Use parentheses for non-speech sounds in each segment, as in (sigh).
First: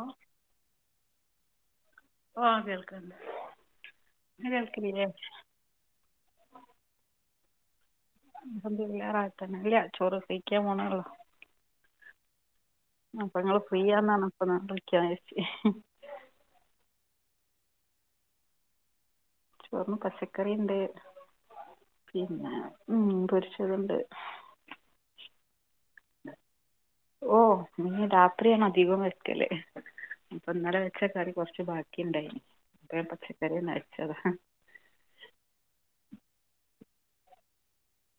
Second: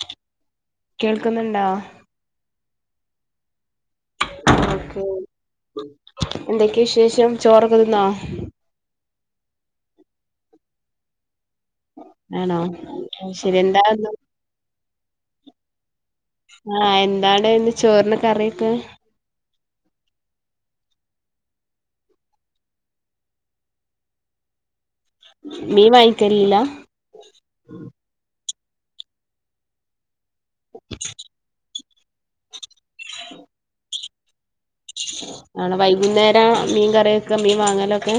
ഓ കേൾക്ക്ന്ന്ണ്ടോ ആഹ് കേൾക്ക്ണ്ട് ഓക്കെ എന്തൊക്കെ വിശേഷം ചോറൊക്കെ തിന്നോ? അൽഹംദുലില്ലാഹ് റാഹത്തെന്നെ ചോറ് കയ്ക്കാൻ പോണെള്ളൂ ആണോ ശരി അപ്പങ്ങള് എന്താന്ന് ഫ്രീയാന്നറ്ഞ്ഞപ്പ ഞാൻ വിളിക്കാന്ന് വെച്ച് ആഹ്‌ എന്താണ് ഇന്ന് ചോറിന് കറിയൊക്കെ ചോറ്ന്ന് പച്ചക്കറിണ്ട് പിന്നെ മീൻ പൊരിച്ചതുണ്ട് മീം വാങ്ങിക്കലീല്ല ഓഹ്‌ മീൻ രാത്രിയേണ് അധികോം വര്ത്തല് അപ്പൊ ന്നലെ വെച്ച കറി കൊറ്ച്ച് ബാ ക്കിണ്ടായിനിം അപ്പഴെ പച്ചക്കറിയൊന്നരച്ചത ആണോ വൈകുന്നേര മീൻ കറി വെക്ക മീൻ വാങ്ങലൊക്കെ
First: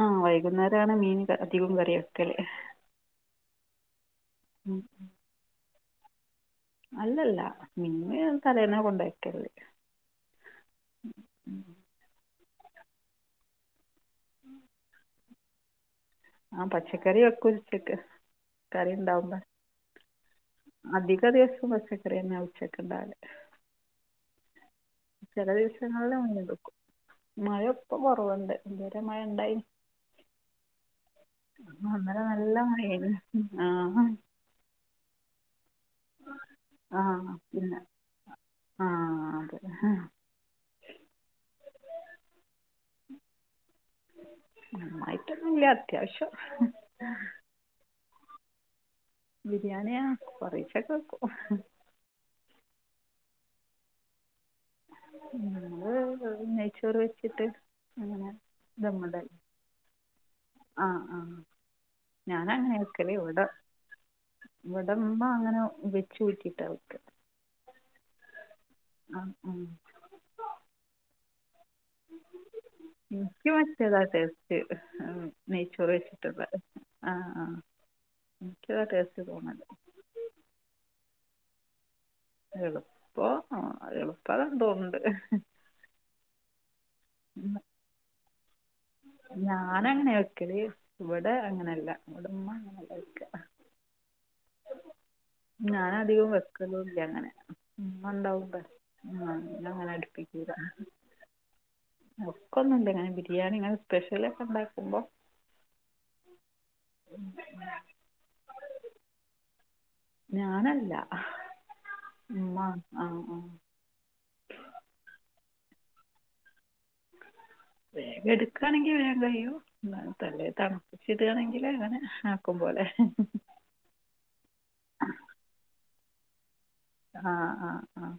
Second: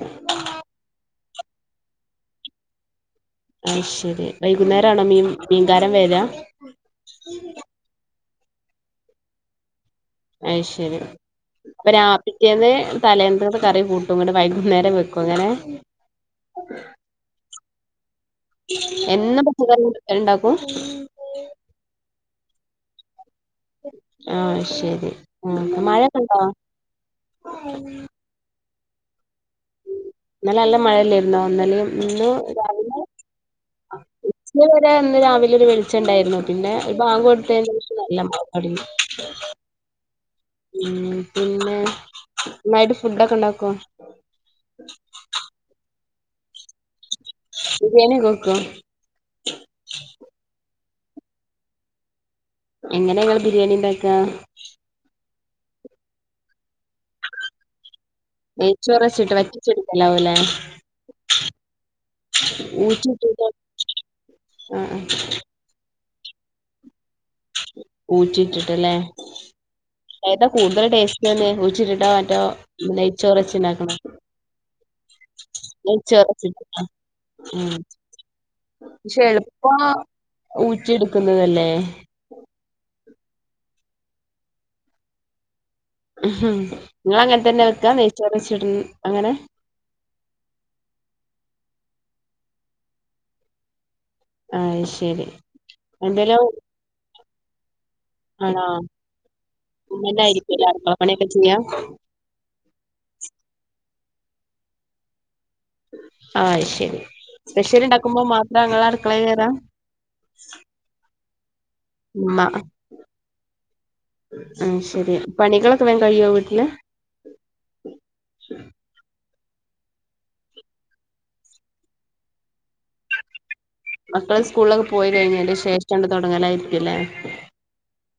ആഹ്‌ വൈകുന്നേരാണ് മീൻ അധികോം കറിവെക്കല് അയ്ശരി വൈകുന്നേരം ആണോ മീം മീൻകാരം വെരാ അല്ലല്ല മിന് തലേന്നെ കൊണ്ടക്കല് അയ് ശരി അപ്പ രാ പിറ്റ്യേന്ന് തലേന്നത്തെ കറി കൂട്ടും ഇങ്ങട്ട് വൈകുന്നേരം വെക്കും അങ്ങനെ ആ പച്ചക്കറി വെക്കു ഉച്ചക്ക് എന്നും പച്ചക്കറി (unintelligible) ഉണ്ടാക്കും പച്ചക്കറി വെക്കും പച്ചക്കറി ന്നാ ഉച്ചക്ക്‌ ഇണ്ടാവല് ആഹ് ശരി ചില ആഹ് ദിവസങ്ങളിൽ മഴയൊക്കെ ഉണ്ടോ (unintelligible) എടുക്കും (unintelligible) കുറ ഇപ്പ ഇവടെണ്ട് ഇതുവരെ മഴ ഉണ്ടായിനിം ഇന്നലെ നല്ല മഴല്ലായിരുന്നോ ഇന്നലെയും ഇന്നലെ ഇന്ന് നല്ല രാവിലെ മഴയാണ് ആ ഇന്നലെ വരെ ഇന്ന് രാവിലെ ഒരു വെളിച്ചം ഉണ്ടായിരുന്നു പിന്നെ ഒരു ആ ബാങ്ക് കൊടുത്തേന് പിന്നെ ശേഷം നല്ല മഴ തൊടങ്ങി ആ അതെ ഉം പിന്നെ നന്നായിട്ട് ഫുഡൊക്കെ ഉണ്ടാക്കോ നന്നായിട്ടൊന്നും ഇല്ല അത്യാവിശ്യം ബിരിയാണിക്കെ വെക്കോ ബിരിയാണി ആഹ് കൊറേച്ചൊക്കെ വെക്കും എങ്ങനെയ ഇങ്ങള് ബിരിയാണി ഉണ്ടാക്കാ ഞങ്ങള് വെറും നെയ്ച്ചോറ് വെച്ചിട്ട് അങ്ങനെ നെയ്ചോറ് വച്ചിട്ട് വറ്റിച്ചെടുക്കലാവൂലേ ആഹ് ആഹ് ഞാനങ്ങനാ വെക്കല് ഇവിടെ ഊറ്റിയിട്ടിട്ട് ആഹ് ആഹ് ഇവിടുമ്മ അങ്ങനെ വെച്ചുറ്റിട്ടാ വെക്ക ഊറ്റിട്ടിട്ടല്ലേ ഏതാ കൂടുതൽ ടേസ്റ്റ് തോന്നേ ഊറ്റിട്ട് (unintelligible) മറ്റോ എനിക്ക് നെയ്ച്ചോറച്ചി ഉണ്ടാക്കണോ മറ്റേതാണ് ടേസ്റ്റ് നെയ്ച്ചോറ് വെച്ചിട്ട് ആ ആ ആഹ് എനിക്കതാണ് ടേസ്റ്റ് പക്ഷെ എളുപ്പോ തോന്നുന്നത് ഊറ്റിടുക്കുന്നതല്ലേ എളുപ്പോ അ എളുപ്പത് തോന്ന്ണ്ട് ഞാൻ അങ്ങനെ തന്നെ വെക്കാ നെയ്ച്ചോറ്ച്ച്ട്ട് ഞാനങ്ങനെ വെക്കല് ഇവിടെ അങ്ങനല്ല ഇവിടുമ്മ അങ്ങനല്ല വെക്ക അയ് ശരി ഞാൻ അധികം എന്തേലും വെക്കലുല്ല അങ്ങനെ ഉമ്മ ണ്ടാവും ഇവിടെ ആണോ ആ ഞങ്ങളെ ഉമ്മന്നെ അടുപ്പിക്കൂല ആയിരിക്കുംല്ലേ അടുക്കള പണിയൊക്കെ ചെയ്യാം ഒക്കുന്ന്ല്ല ഞാൻ ബിരിയാണി ഇങ്ങനെ സ്പെഷ്യല് ഒക്കെ ഉണ്ടാക്കുമ്പോ ആഹ് ശരി സ്പെഷ്യല് ഉണ്ടാക്കുമ്പോ മാത്രാ ങ്ങൾ അടുക്കളെ കേറാ ഞാനല്ല ഉമ്മ ആഹ് ആഹ് ആഹ് ശരി പണികളൊക്കെ വേം കഴിയോ വീട്ടില് വേഗ എടുക്കയാണെങ്കി വേഗം കഴിയും എന്നാലും പെല്ലേക്കാനും ചിടു ആണെങ്കിൽ അങ്ങനെ ആക്കും പോലെ മക്കള് സ്കൂളിലൊക്കെ പോയി കഴിഞ്ഞാല് ശേഷംണ്ട് തുടങ്ങലായിരിക്കല്ലേ ആഹ് ആഹ് ആഹ്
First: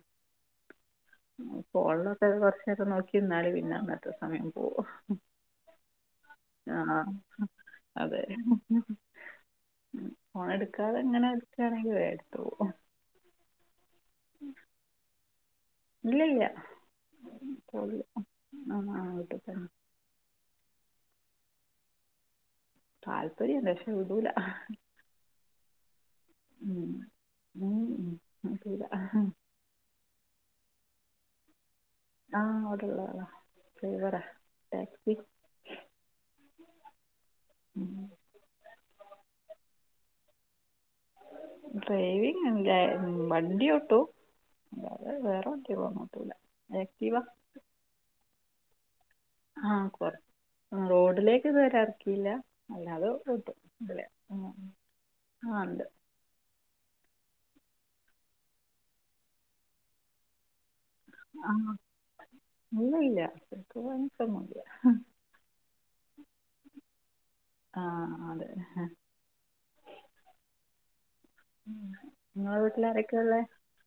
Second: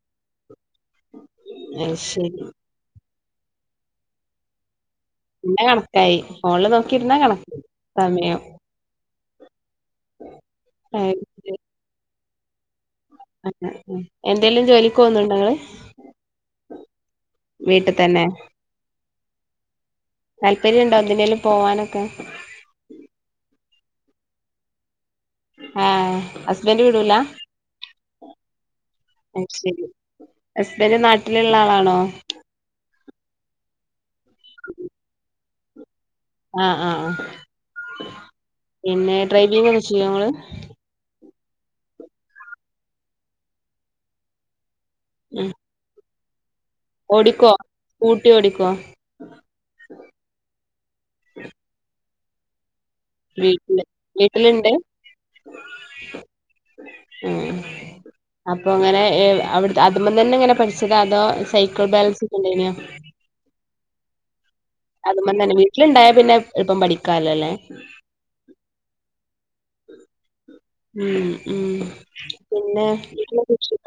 ഇപ്പ അത് ശരി ഒള്ളപ്പൊള് കൊറേ എത്രയൊക്കെ നോക്കി നിന്നാലും പിന്നെന്നിട്ട് സമയം പോവും പിന്നെ കണക്കായി ഫോണില് ആഹ് നോക്കിയിരുന്നാ കണക്കായി അതെ സമയം ഫോണ് എടുക്കാതെ അങ്ങനെ എടുക്കയാണെങ്കിൽ വേ എടുത്തോളും. എന്തെലും ജോലിക്കോന്നുണ്ടോ ങ്ങള് പോന്നില്ല ആ ആ വീട്ടിതന്നെ താല്പര്യം ഉണ്ടോ എന്തിനേലും പോവാനൊക്കെ താല്പര്യം ണ്ട് ക്ഷെ വിടൂല ആഹ് ഹസ്ബൻഡ് വിടൂല (unintelligible) അത് ശരി ഹസ്ബന്റ് നാട്ടിലുള്ള ആളാണോ ആ അവിടുള്ളാളാ ഡ്രൈവറാ ടാക്സി ആഹ് ആഹ് ആഹ് പിന്നെ ഡ്രൈവിങ്ങക്കെ ചെയ്യോങ്ങള്. ഡ്രൈവിങ് ഇല്ല എ വണ്ടി ഓട്ടു വേറെ ഉം വേറെ ങ്ങോട്ടുവില്ല ഓടിക്കോ സ്കൂട്ടി ഓടിക്കോ ആഹ് കൊരെ റോഡിലേക്ക് ഇത്വരെ ഇറക്കിയില്ല അല്ലാതെ ഓട്ടും വീട്ടില് ഇതിൽ വീട്ടിലുണ്ട് ആ ഉണ്ട് ഉ അപ്പൊ അങ്ങനെ അവി അതുമ തന്നെങ്ങനെ പഠി ച്ചതോ അതോ സൈക്കിൾ ബാലൻസ് ഒക്കെ ഉണ്ടയ്നോ ഇല്ല പോവാനും സമയല്യ അതുമ്പെ തന്നെ വീട്ടിലുണ്ടായ പിന്നെ ഇപ്പം പഠിക്കാലോല്ലേ ആഹ് അതെ ഉ ഉ നിങ്ങളെ വീട്ടിൽ പിന്നെ ആരൊക്കെയാണ് ഉള്ളത് വീട്ടിലേക്ക്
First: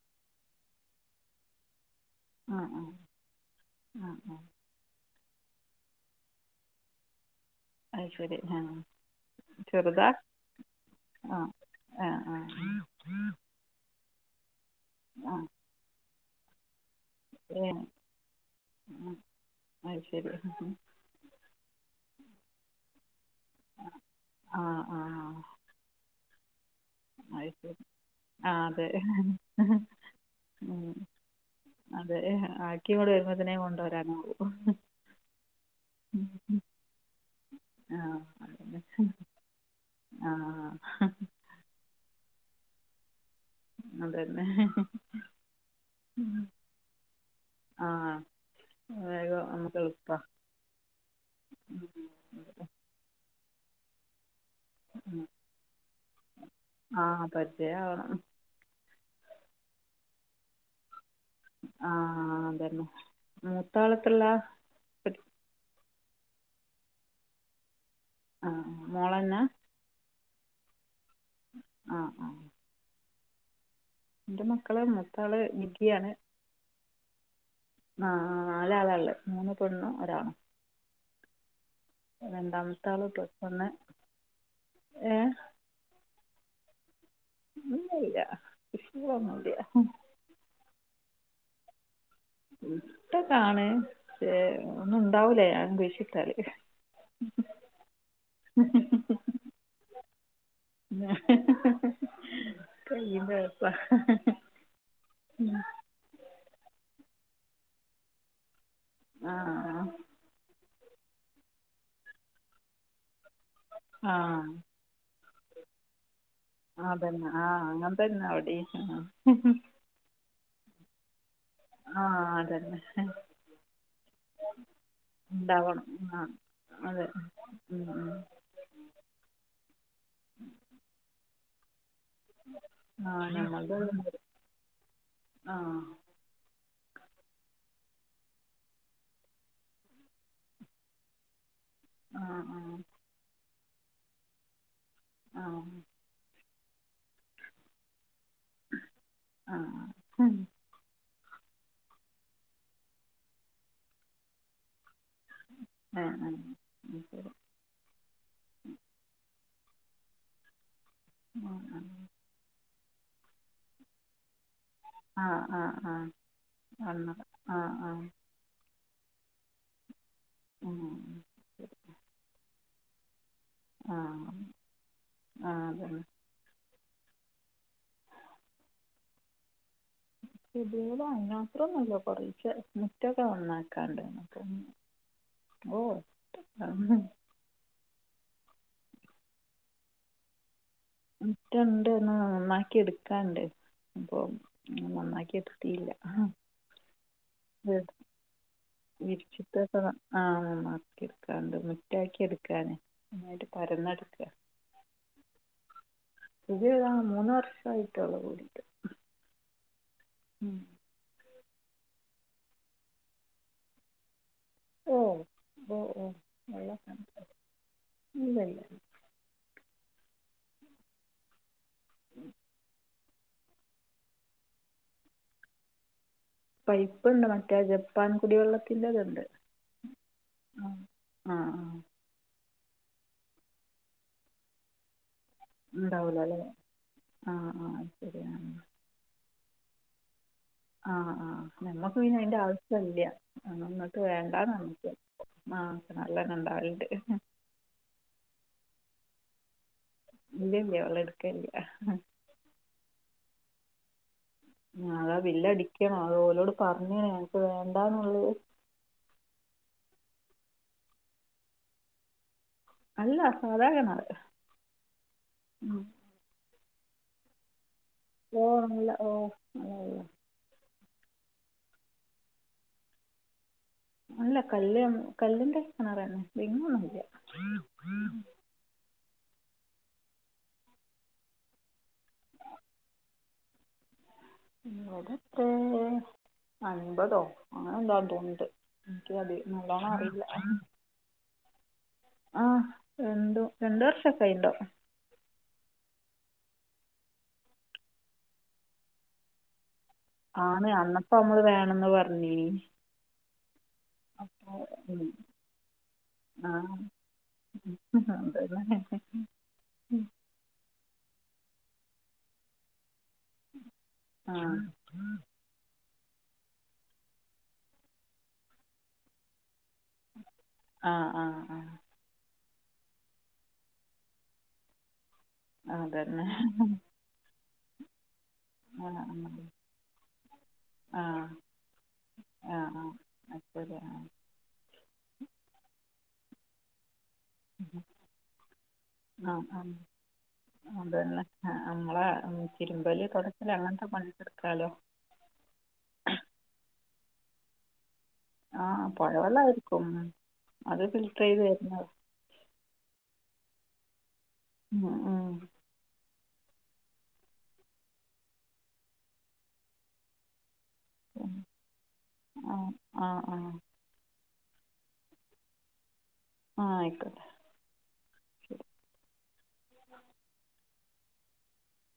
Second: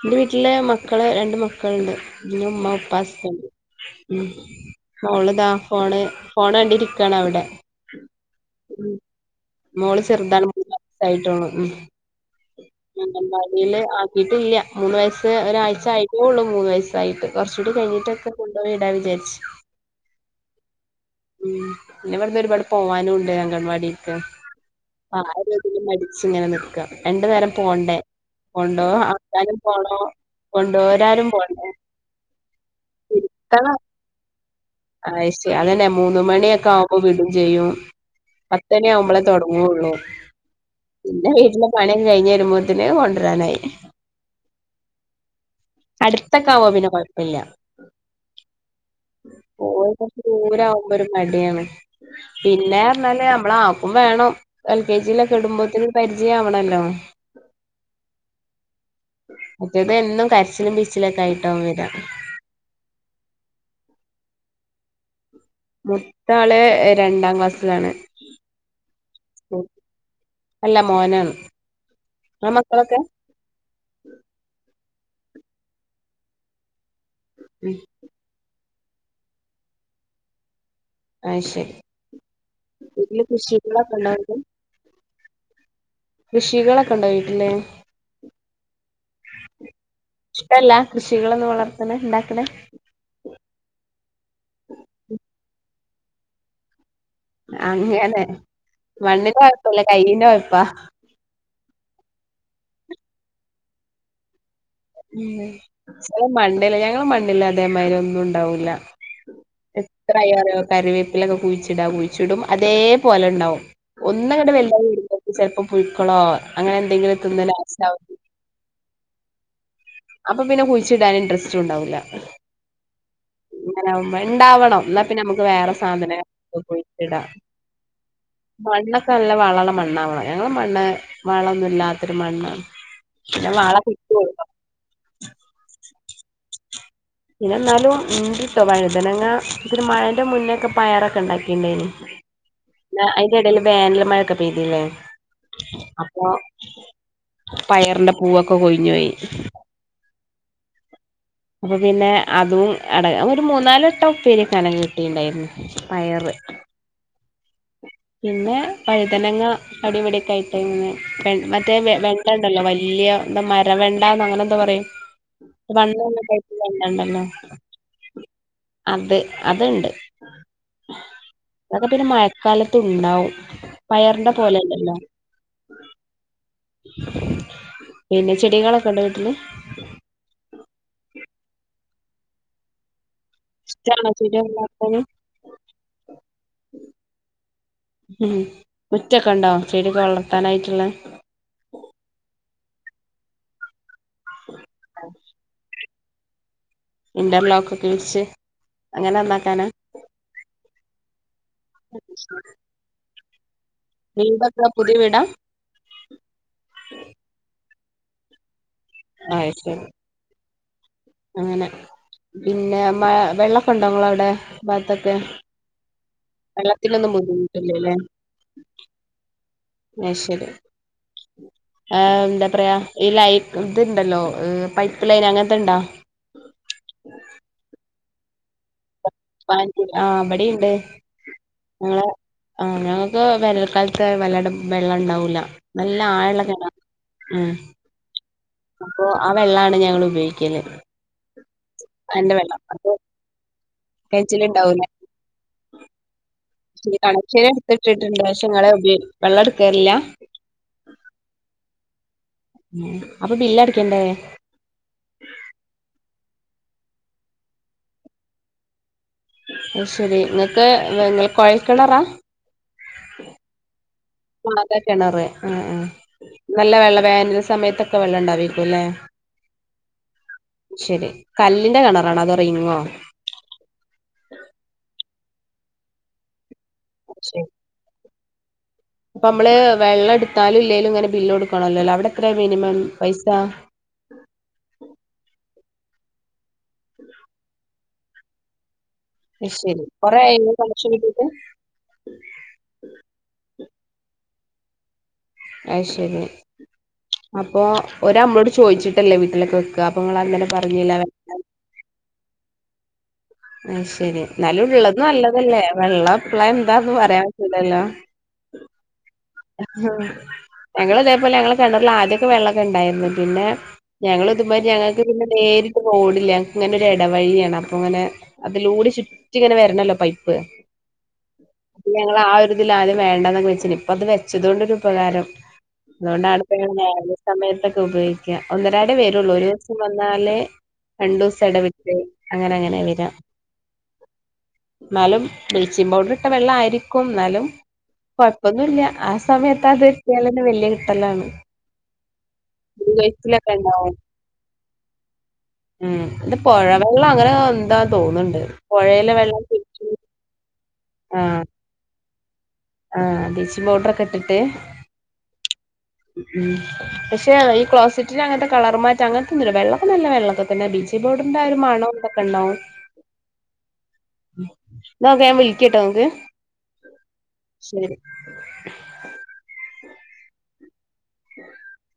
എന്റെ വീട്ടില് മക്കള് രണ്ട് മക്കളുണ്ട് പിന്ന ആ മ്മ ആ ഉപ്പാസ ഹസ്ബന്റ് ആ ആ മോള്താ ഫോണ് ഫോണ് കണ്ടിരിക്കാണവിടെ അയ് ശരി ആഹ് മോള് ചെറുതാ ചെറുതാണ് മൂന്ന് വയസ്സായിട്ടുള്ളൂ ആഹ് ആഹ് ആഹ് ടില് ആക്കിയിട്ടില്ല മൂന്ന് വയസ്സ് ഒരാഴ്ച ആയിട്ടേ ഉള്ളൂ മൂന്ന് വയസ്സ് തായിട്ട് ഏ കൊർച്ചൂടി കഴിഞ്ഞിട്ടൊക്കെ കൊണ്ടൊയിടാ വിചാര്ച്ച്. അയ് ശെരി ഉം ഉം ഉം ഇങ്ങളവ്‌ട്ന്ന് ഒരുപാട് പോവാനുണ്ട് അംഗൻവാടിക്ക് ആ ആ (unintelligible) പിന്നെ മടിച്ച്ങ്ങനെ നിക്ക രണ്ട് അത് നേരം ശരി പോണ്ടേ ആ കൊണ്ടോ അതെ ആക്കാനും പോണോ ഉം കൊണ്ടോരാനും പോണ്ടേ അതെ ആക്കിങ്ങട് വരുമ്പോത്ത്നേ കൊണ്ടോരാനാവൂ അയ് ശെരി അതെന്നെ മൂന്ന് മണ്യൊക്കാവുമ്പോ വിടും ചെയ്യും ആ പത്തണ്യാവുമ്പളാ തൊട ങ്ങൊള്ളൂ ആഹ് പണ്യൊക്കെ കഴിഞ്ഞ് വെരുമ്പോത്തിന് കൊണ്ട്രാനായി. അതെന്നെ അട്ത്തൊക്കാവുമ്പൊ പിന്നെ കൊഴപ്പല്ല. ആ വേഗം നമുക്ക് പോവാ കൊർച്ച് എളുപ്പമാണ് ദൂരാവുമ്പൊരു മട്യാണ്. പിന്നെർഞ്ഞാല് അമ്മളാ ക്കും വേണം എൽ കെ ജി യിലൊക്കിടുമ്പോത്തിന് പരിചയവണല്ലോ ആ പരിചയമാവണം മറ്റേതെന്നും കരച്ചിലും പിഴിച്ചിലൊക്കായി ആഹ് അതെന്നെ മുത്താളെത്രേലാ? മൂത്താള് രണ്ടാം ക്ലാസ്സിലാണ്. ആഹ് ആഹ് മോളെന്ന? അല്ല മോനാണ് ഉം ആഹ് ആഹ് ഇങ്ങളെ മക്കളൊക്കെ ഇന്റെ മക്കള് മൂത്താള് ഡിഗ്രിയാണ്. ഉം നാലാളല്ലേ മൂന്ന് പെണ്ണും ഒരാണും. അയ് ശെരി രണ്ടാമത്താള് പ്ലസ് വണ്ണ്. ഉണ്ടോ ഏഹ് കൃഷികളൊക്കെണ്ടോ വീട്ടില്? ഇല്ലല്ല കൃഷികളൊന്നുല്ല. ഇഷ്ടല്ല കൃഷികളൊന്നും വളർത്ത്ണെ ഇണ്ടാക്ക്ണേ ഇഷ്ട്ടൊക്കാണ് പക്ഷേ ഒന്നുണ്ടാവൂല ഞാൻ കുയ്ശ്ട്ടാല് അങ്ങനെ മണ്ണിന്റെ കൊഴപ്പല്ലെ കൈയ്യിന്റെ കൊഴപ്പാ. കയ്യിൻ്റെ കൊഴപ്പാ ഉം ന്ന് ചെലെ മണ്ണില്ല ഞങ്ങളെ മണ്ണില്ലതേമാതിര്യൊന്നുണ്ടാവൂല്ല. ആഹ് ആഹ് എത്രയാറ്യോ കറിവേപ്പിലൊക്കെ കുഴിച്ചിടാ കുഴിച്ചിടും അതേപോലെണ്ടാവും. ആ ഒന്നങ്ങട്ട് വെൽതായി വരുമ്പോക്ക് ചെൽപ്പോ പുഴുക്കളോ അങ്ങനെ ആ എന്തെങ്കിലും തെന്നെ തിന്ന് ആഹ് ലാസ്റ്റ് അങ്ങൻ ആവും തെന്നെ ഇവടിം അപ്പൊ പിന്നെ കുഴിച്ചിടാൻ ഇൻഡ്രസ് ആഹ് അതെന്നെ അങ്ങനാവുമ്പ ഇണ്ടാവണം എന്നാപ്പിന്നെ അമക്ക് വേറെ സാധന ആ ക്കെ അതെ കുഴിച്ചിടാ. ഉം, ഉം. മണ്ണൊക്കെ നല്ല വള ള്ള മണ്ണാവണം ഞങ്ങളെ മണ്ണ് വളൊന്നുല്ലാ ത്തൊരു മണ്ണാണ് ആ പിന്നെ വളാക്കെട്ട് ആഹ് പിന്നെ ന്നാലും ഇണ്ട്ട്ടോ വഴുതനങ്ങ അക്കൊരു മഴന്റെ മുന്നൊക്കെ പയറൊക്കെണ്ടാക്കിനി. ആഹ് ആഹ് അതിന്റെ ഇടയില് വേനൽമഴൊക്കെ പെയ്തില്ലേ ആഹ പയറിന്റെ പൂവൊക്കെ കൊഴിഞ്ഞോയി അഹ ഉം അപ്പൊ പിന്നെ അതും അട ഒരു മൂന്നാല വട്ടം ഉപ്പേരി വെക്കാ നൊക്കെ കിട്ടിണ്ടായിരുന്നു ആഹ ആഹ് പയറ് അയ് ശരി പിന്നെ വഴുതനങ്ങ അവിടെ ഇവിടെക്കെയായിട്ട് ങ്ങനെ ആ മറ്റേ വെ ണ്ട ഇണ്ടല്ലോ വലിയ എന്താ മരവെണ്ട ന്ന് അങ്ങനെ എന്താ പറയും ആ ആ ആ ആ വണ്ണമുള്ള ടൈപ്പിലെ വെണ്ടയുണ്ടല്ലോ വന്നോളാം ആ ആ അത് അത്ണ്ട് ഉം. അതൊക്കെ പിന്നെ മ ഴക്കാലത്തുംണ്ടാവും ആ പയറിണ്ട പോലല്ലല്ലോ ആ അതന്നെ പിന്നെ ചെടികളൊക്കെ ഉണ്ട് വീട്ടില് ചെടികള് അതിനുമാത്ര ഒന്നുല്ല കുറേച്ചേ റ്റക്കെ ഒന്നാക്കാണ്ട് ഇഷ്ടാണോ ചെടി വളർത്താന് ഓ ഉം മുറ്റൊക്കെ ഉണ്ടാ ചെടി വളർത്താനായിട്ടുള്ള മുറ്റുണ്ട്ന്ന് നന്നാക്കി എടുക്കാണ്ട് അപ്പൊ നന്നാക്കി എക്ക പറ്റില്ല ആഹ് ഇന്റർലോക്ക്ക്കെ വിരിച്ച് വിരിച്ചിട്ട് ആഹ മാക്കി എടുക്കാണ്ട് മുറ്റാക്കി എടുക്കാന ഒന്നായിട്ട് പരന്ന ട്ക്ക വീടൊക്കെ പുതിയ വീടാ പുതിയ വിടാ മൂന്ന് വർഷം ആയിട്ടേ ഉള്ളൂ കൂടിയിട്ട് ആ യ്ശരി ഉം അങ്ങനെ പിന്നെ മ വെള്ളൊക്ക ഉണ്ടോ നിങ്ങള അവിടെ ഓ ഭാത്തൊക്കെ ഓ ഓ വെള്ളമൊക്കെ ഉണ്ട്. വള്ളത്തിലൊന്നും ബുദ്ധിമുട്ടില്ലേല്ലേ ഇല്ല ഇല്ല അയ് ശരി ആഹ് എന്താ പറയാ ഈ ലൈ ഇത്ണ്ടല്ലോ പൈപ്പ് ലൈൻ അങ്ങനത്തെ ഉണ്ടോ പൈപ്പുണ്ട് മറ്റേ ജപ്പാൻ കുടിവെള്ളത്തിന്റെതുണ്ട് ആ അപടെണ്ട് ആ നിങ്ങള് ആഹ് ഞങ്ങൾക്ക് വേനൽക്കാലത്ത് വല്ലാണ്ട് വെള്ളം ഉണ്ടാവൂല നല്ല ഉണ്ടാവൂല അല്ലെ ആഴമുള്ള കിണറാ ഉം ആഹ്ആഹ് അയ് ശരിയാണ് അപ്പൊ ആ വെള്ളാ--ണ് ഞങ്ങൾ ഉപയോ ആഹ് ആഹ നമ്മുക്ക് പിന്നെ അതിന്റെ വെള്ളം ആവശ്യം അപ്പൊ ഇല്ല അന്നിട്ട് വേണ്ട കിണറ്റിലുണ്ടാവൂല നമക്ക് ആക്ക നല്ലന്ന ഉണ്ടാവിണ്ട് പൈപ്പ് വെച്ചിട്ട് ങ്ങള് വെള്ളം എടുക്കാറില്ല ഇല്ല ഇല്ല വെള്ളം എടുക്കലില്ല ഉ അപ്പൊ ബില്ല അടക്കണ്ടേ അതാ ബില്ല് അടിക്കണം അത് ഓലോട് പറഞ്ഞക്കണ് ഞങ്ങൾക്ക്വേണ്ടാന്നുള്ളത് അയ്ശരി നിങ്ങക്ക് കുഴൽ കിണറാ അല്ല സാധാ കിണറ് സാധാ കിണറ് ആ ഹആ ഹനല്ല വെള്ള വേന സമയത്തൊക്കെ ഒക്കെ ഓ വെള്ളണ്ടാവരിക്കല്ലേ നല്ല ഓ നല്ല വെള്ളം ശരി കല്ലിന്റെ കിണറാണ അതൊറിങ്ങോ അല്ല കല് കല്ലിന്റെകി ണറന്നെ ഇങ്ങ (unintelligible) ഉം അപ്പൊ മ്മള് വെള്ളം എടുത്താലും ഇല്ലേലും ഇങ്ങനെ ബില്ല് കൊടുക്കണല്ലോല്ലോ അവിടെ എത്ര മിനിമം പൈസ അവിടെ ത്തെ അൻ പതോ അങ്ങനെ എന്താതൊണ്ട് ക്കും അതെ ശരി നല്ലോണം കൊറേ അറിയില്ല (unintelligible) ആ രണ്ടു രണ്ട് വർഷംക്കെയിണ്ടോ അ യ് ശരി അപ്പൊ ഓ രു മ്മളോട് ചോയിച്ചിട്ടല്ലേ വീട്ടിലൊക്കെ വെ ആണ് അന്നപ്പോ നമ്മള് വേണന്ന് പറഞ്ഞീ ണ് അത് ശരി എന്നാലും ഉള്ളത് നല്ലതല്ലേ പ്ല എന്താ ന്ന് പറയാൻ പറ്റൂ ല ല്ലോ ഉ ഉം ഞങ്ങള് ഇതേപോലെ ഞങ്ങളെ കെണറി ല് ആദ്യക്കെ വെള്ളക്കെ ഉണ്ടായിരുന്നു പിന്നെ ഞങ്ങൾ ഇതുമാരി ഞങ്ങൾക്ക് പിന്നെ നേരി റോഡില്ല ഞങ്‌ ക്ക് ഇങ്ങനെ ഒരു ഇടവഴിയാണ് അപ്പൊ ഇങ്ങനെ അതിലൂടെ ചുറ്റി ഇങ്ങനെ വരണമല്ലോ പൈപ്പ് ആ ആ ആ (unintelligible) ഞങ്ങള് ആ ഒരുരിതിൽ ആദ്യം വേണ്ടന്നൊക്കെ വിച്ച ഇപ്പ അത് വതുകൊണ്ടൊരു ഉപകാരം ആ അതന്നെ അതുകൊണ്ടാണ്പ്പ (unintelligible) സമയത്തൊക്കെ ഉപയോഗിക്കുന്ന ഒന്നരാ ആ ടെ വരുള്ളൂ ഒരു ദിവസം വന്നാലേ ആ രണ്ടൂ സ ഇടവിട്ട അങ്ങനെ ആ ആ അങ്ങനെ ആ വരാ (unintelligible) ന്നാ ലും ബ് ലീച്ചി പൗഡർ ഇട്ട വെള്ളാ യിരിക്കും ന്നാലും കൊ ഴപ്പൊന്നുല്ല ആ സമയത്ത് അത് എത്തിയാലന്നെ വല്യ അതന്നെ കിട്ടലാണ് ആ അ മ്മളെ മുടി ചിരുമ്പല്ലി തുടക്കാന് കൊഴിച്ചിലൊക്കെ അങ്ങൻ ത്തെ ഉണ്ടാവോ പണിടുക്കാലോ ഉം ഇ ത് പുഴവെള്ളം അങ്ങനെ എന്താ തോന്നുന്നുണ്ട് ആ പുഴയിലെ വെള്ളം പുഴവെള്ളമായിരിക്കും ഉം അത് ഫിൽട്രീ യ്ത് ആഹ് തരുന്ന ആഹ് ബ്ലീചിങ് പൗഡർ ഒക്കെ ഇട്ടിട്ട് (unintelligible) ഉം പക്ഷെ ഈ ക്ലോസിറ്റിന് അങ്ങത്തെ കളർമാറ്റം അങ്ങനത്തെന്നല്ല വെള്ളൊക്കെ നല്ല വെള്ളൊക്ക തന്നെ ബീച്ച് ഇപോടെന്ത ഒരു മണം ന്തൊ ക്കെ ആ ണ്ടാവും ആ ആ എന്നാ വേം വിളിക്കീ ട്ടോ ആ ഹ് ആയിക്കോട്ടെ ശരി ഉ